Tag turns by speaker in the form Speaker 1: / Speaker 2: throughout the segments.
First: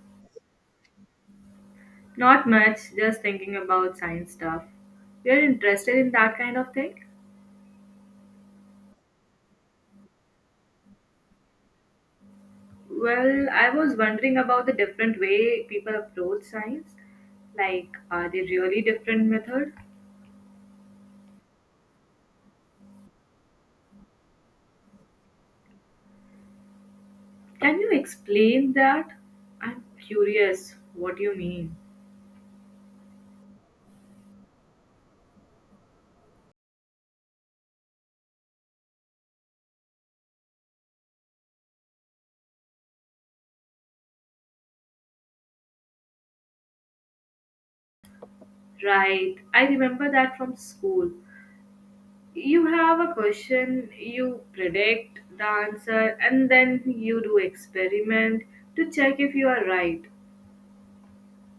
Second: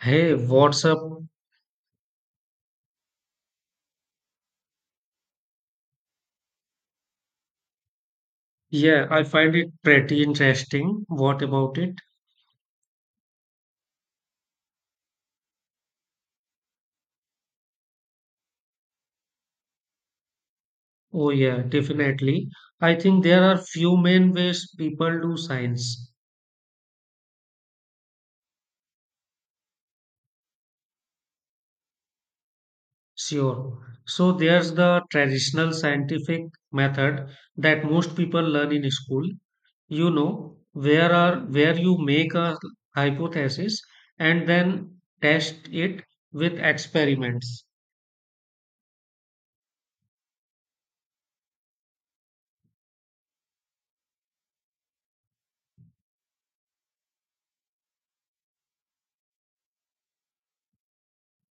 Speaker 1: Hey, what's up?
Speaker 2: Not much, just thinking about science stuff. You're interested in that kind of thing?
Speaker 1: Yeah, I find it pretty interesting. What about it?
Speaker 2: Well, I was wondering about the different way people approach science. Like, are they really different method?
Speaker 1: Oh, yeah, definitely. I think there are few main ways people do science.
Speaker 2: Can you explain that? I'm curious what you mean.
Speaker 1: Sure. So there's the traditional scientific method that most people learn in school. Where you make a hypothesis and then test it with experiments.
Speaker 2: Right, I remember that from school. You have a question, you predict the answer, and then you do experiment to check if you are right.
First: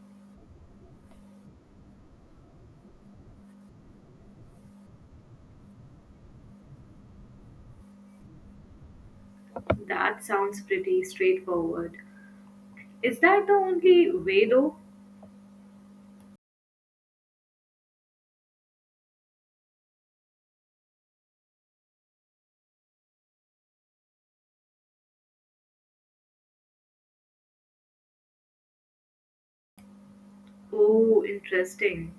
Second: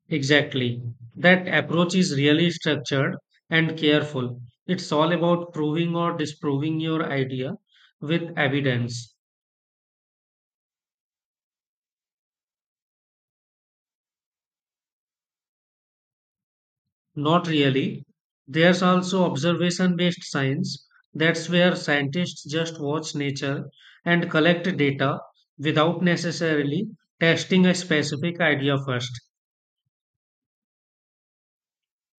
Speaker 1: Exactly. That approach is really structured and careful. It's all about proving or disproving your idea with evidence.
Speaker 2: That sounds pretty straightforward. Is that the only way though?
Speaker 1: Not really. There's also observation based science. That's where scientists just watch nature and collect data without necessarily testing a specific idea first.
Speaker 2: Oh, interesting.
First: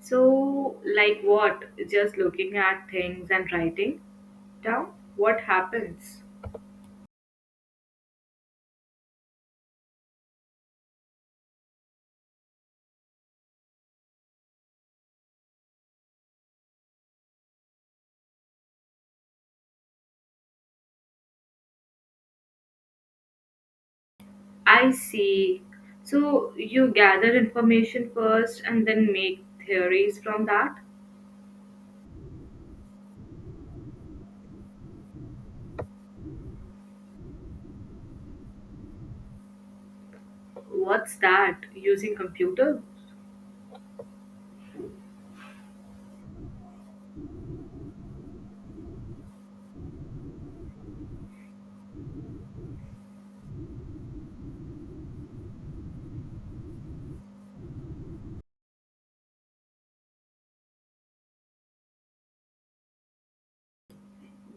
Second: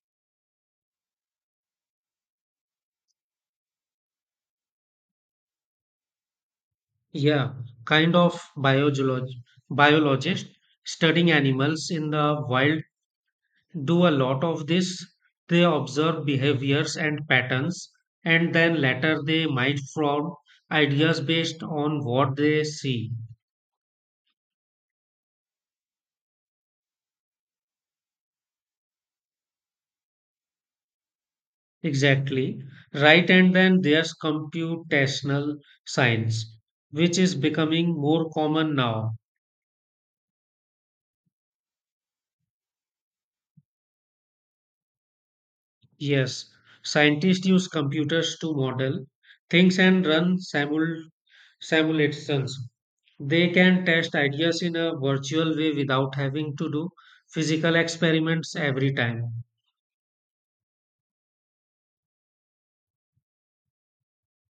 Speaker 2: So, like what? Just looking at things and writing down what happens?
Speaker 1: Yeah, kind of biologist studying animals in the wild do a lot of this. They observe behaviors and patterns, and then later they might form ideas based on what they see.
Speaker 2: I see. So, you gather information first and then make theories from that?
Speaker 1: Exactly. Right, and then there's computational science, which is becoming more common now.
Speaker 2: What's that? Using computer?
Speaker 1: Yes, scientists use computers to model things and run simulations. They can test ideas in a virtual way without having to do physical experiments every time.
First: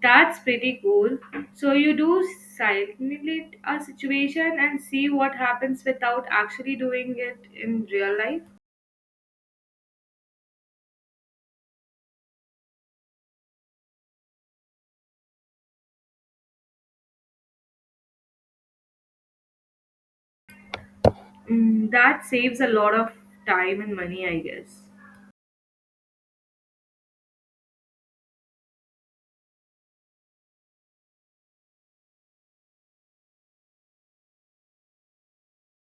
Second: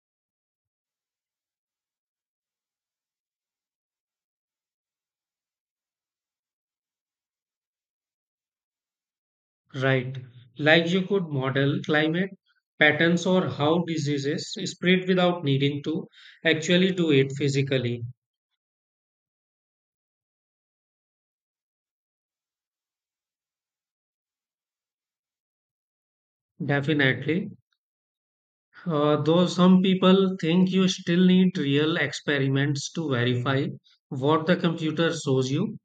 Speaker 2: That's pretty cool. So, you do simulate a situation and see what happens without actually doing it in real life?
Speaker 1: Right. Like you could model climate patterns or how diseases spread without needing to actually do it physically.
Speaker 2: Mm, that saves a lot of time and money, I guess.
Speaker 1: Definitely. Though some people think you still need real experiments to verify what the computer shows you,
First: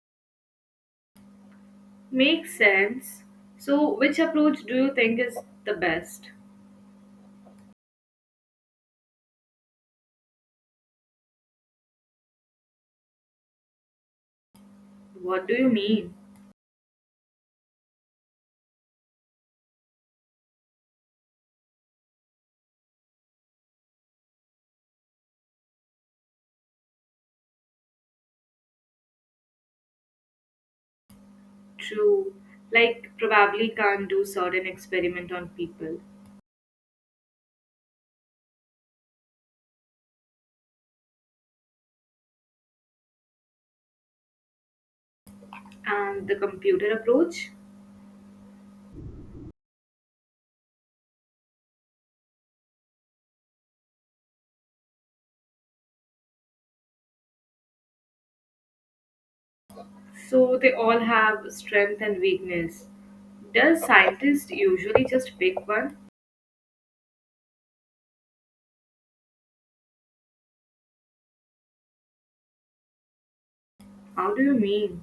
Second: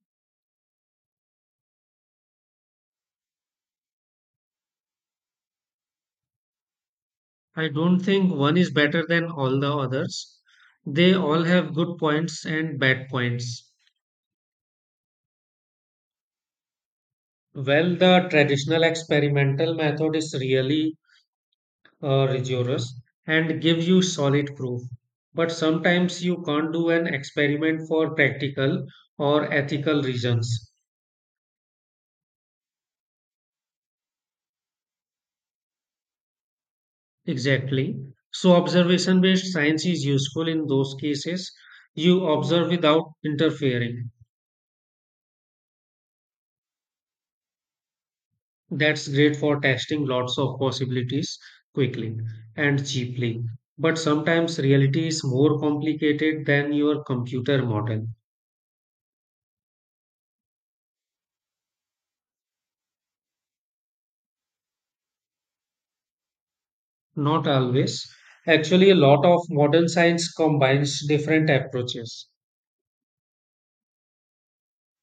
Speaker 2: Makes sense. So, which approach do you think is the best?
Speaker 1: I don't think one is better than all the others. They all have good points and bad points.
Speaker 2: What do you mean?
Speaker 1: Well, the traditional experimental method is really rigorous and gives you solid proof. But sometimes you can't do an experiment for practical or ethical reasons.
Speaker 2: True. Like, probably can't do certain experiment on people.
Speaker 1: Exactly. So, observation based science is useful in those cases. You observe without interfering.
Speaker 2: And the computer approach?
Speaker 1: That's great for testing lots of possibilities quickly and cheaply. But sometimes reality is more complicated than your computer model.
Speaker 2: So, they all have strength and weakness. Does scientists usually just pick one?
Speaker 1: Not always. Actually, a lot of modern science combines different approaches.
Speaker 2: How do you mean?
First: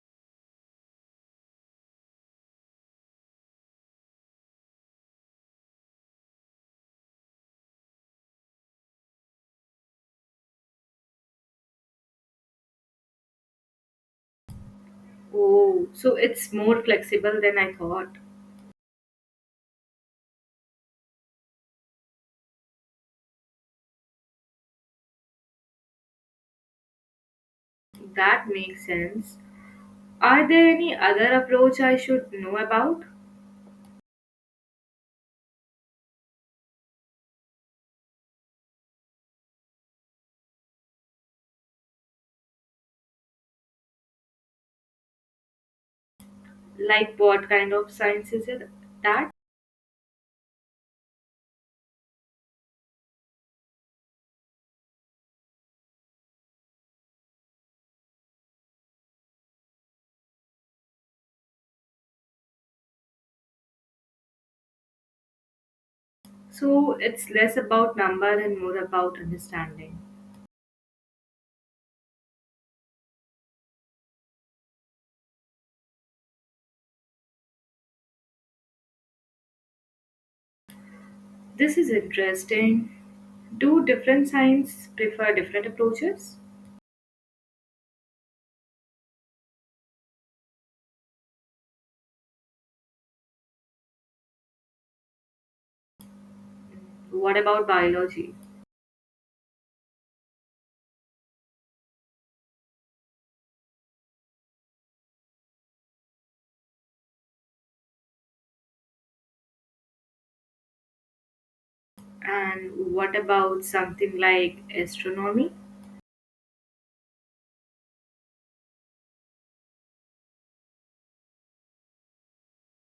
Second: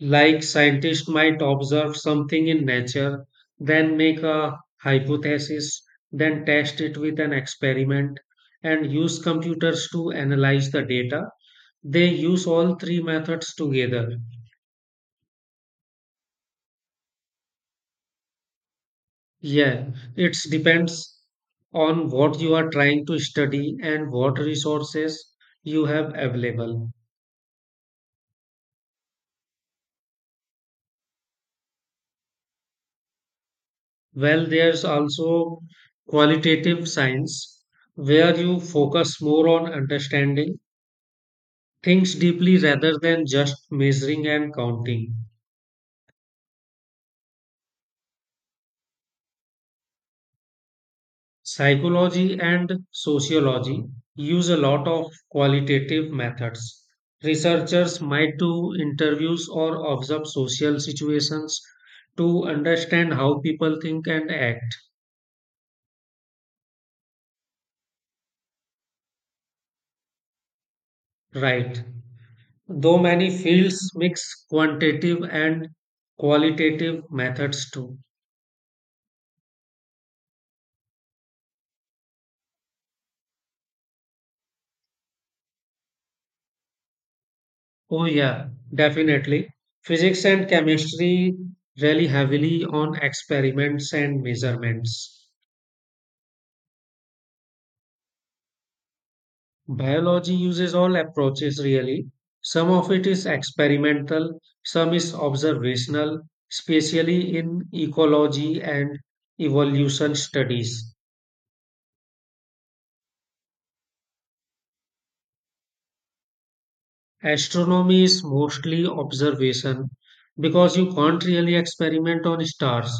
Speaker 1: Like scientists might observe something in nature, then make a hypothesis, then test it with an experiment, and use computers to analyze the data. They use all three methods together.
Speaker 2: Oh, so it's more flexible than I thought.
Speaker 1: Yeah, it depends on what you are trying to study and what resources you have available.
Speaker 2: That makes sense. Are there any other approach I should know about?
Speaker 1: Well, there's also qualitative science where you focus more on understanding things deeply rather than just measuring and counting.
Speaker 2: Like what kind of science is it that?
Speaker 1: Psychology and sociology use a lot of qualitative methods. Researchers might do interviews or observe social situations to understand how people think and act,
Speaker 2: So it's less about number and more about understanding.
Speaker 1: right? Though many fields mix quantitative and qualitative methods too.
Speaker 2: This is interesting. Do different science prefer different approaches?
Speaker 1: Oh, yeah, definitely. Physics and chemistry rely heavily on experiments and measurements.
Speaker 2: What about biology?
Speaker 1: Biology uses all approaches really. Some of it is experimental, some is observational, especially in ecology and evolution studies.
Speaker 2: And what about something like astronomy?
Speaker 1: Astronomy is mostly observation because you can't really experiment on stars.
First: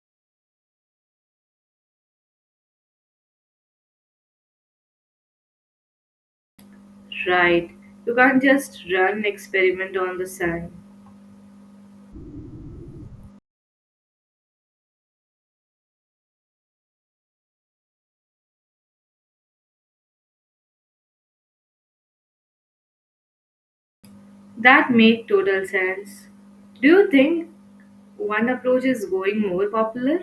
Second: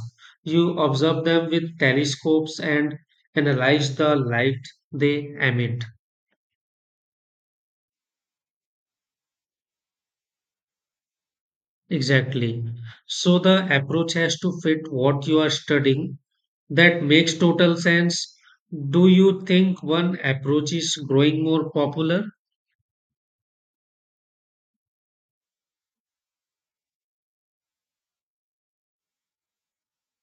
Speaker 1: You observe them with telescopes and analyze the light they emit.
Speaker 2: Right. You can't just run an experiment on the sun.
Speaker 1: Exactly. So the approach has to fit what you are studying. That makes total sense. Do you think one approach is growing more popular?
Speaker 2: That make total sense. Do you think one approach is going more popular?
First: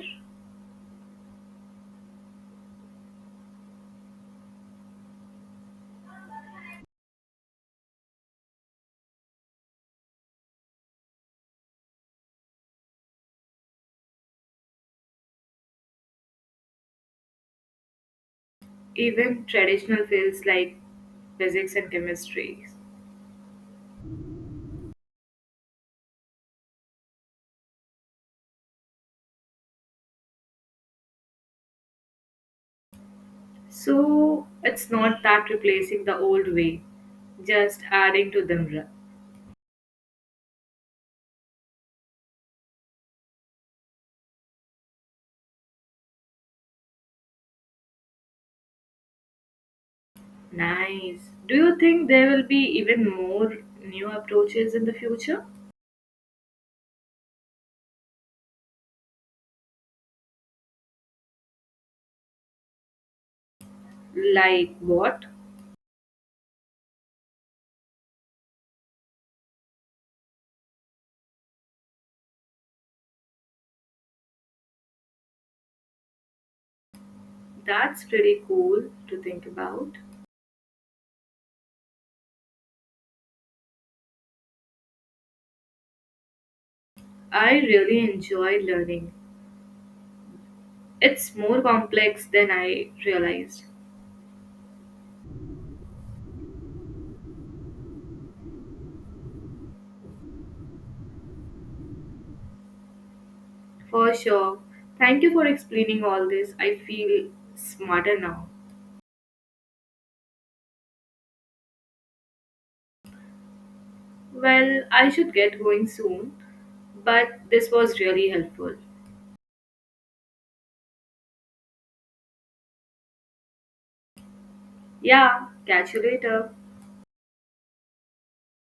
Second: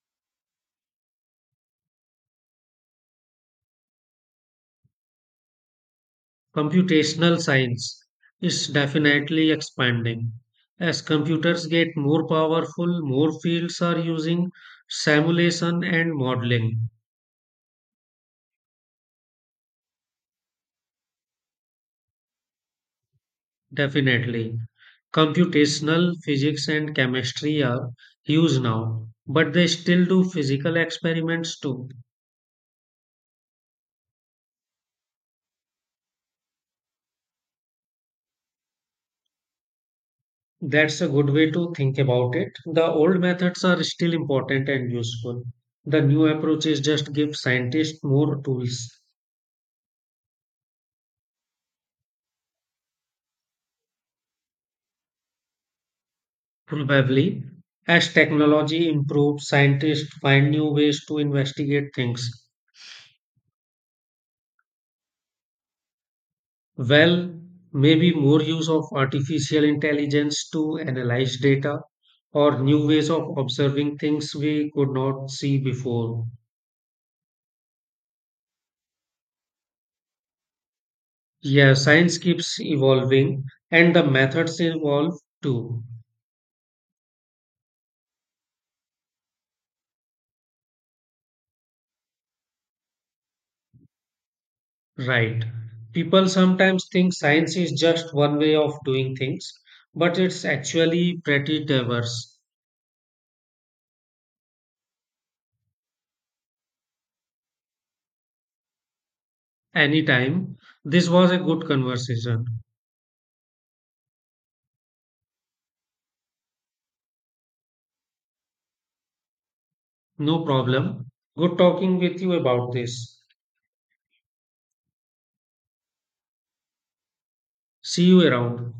Speaker 1: Computational science is definitely expanding. As computers get more powerful, more fields are using simulation and modeling.
Speaker 2: Even traditional fields like physics and chemistry.
Speaker 1: Definitely. Computational physics and chemistry are huge now, but they still do physical experiments too.
Speaker 2: So it's not that replacing the old way, just adding to them.
Speaker 1: That's a good way to think about it. The old methods are still important and useful. The new approaches just give scientists more tools.
Speaker 2: Nice. Do you think there will be even more new approaches in the future?
Speaker 1: Probably. As technology improves, scientists find new ways to investigate things.
Speaker 2: Like what?
Speaker 1: Well, maybe more use of artificial intelligence to analyze data or new ways of observing things we could not see before.
Speaker 2: That's pretty cool to think about.
Speaker 1: Yeah, science keeps evolving and the methods evolve too.
Speaker 2: I really enjoy learning. It's more complex than I realized.
Speaker 1: Right. People sometimes think science is just one way of doing things, but it's actually pretty diverse.
Speaker 2: For sure. Thank you for explaining all this. I feel smarter now.
Speaker 1: Anytime. This was a good conversation.
Speaker 2: Well, I should get going soon, but this was really helpful.
Speaker 1: No problem. Good talking with you about this.
Speaker 2: Yeah, catch you later.
Speaker 1: See you around.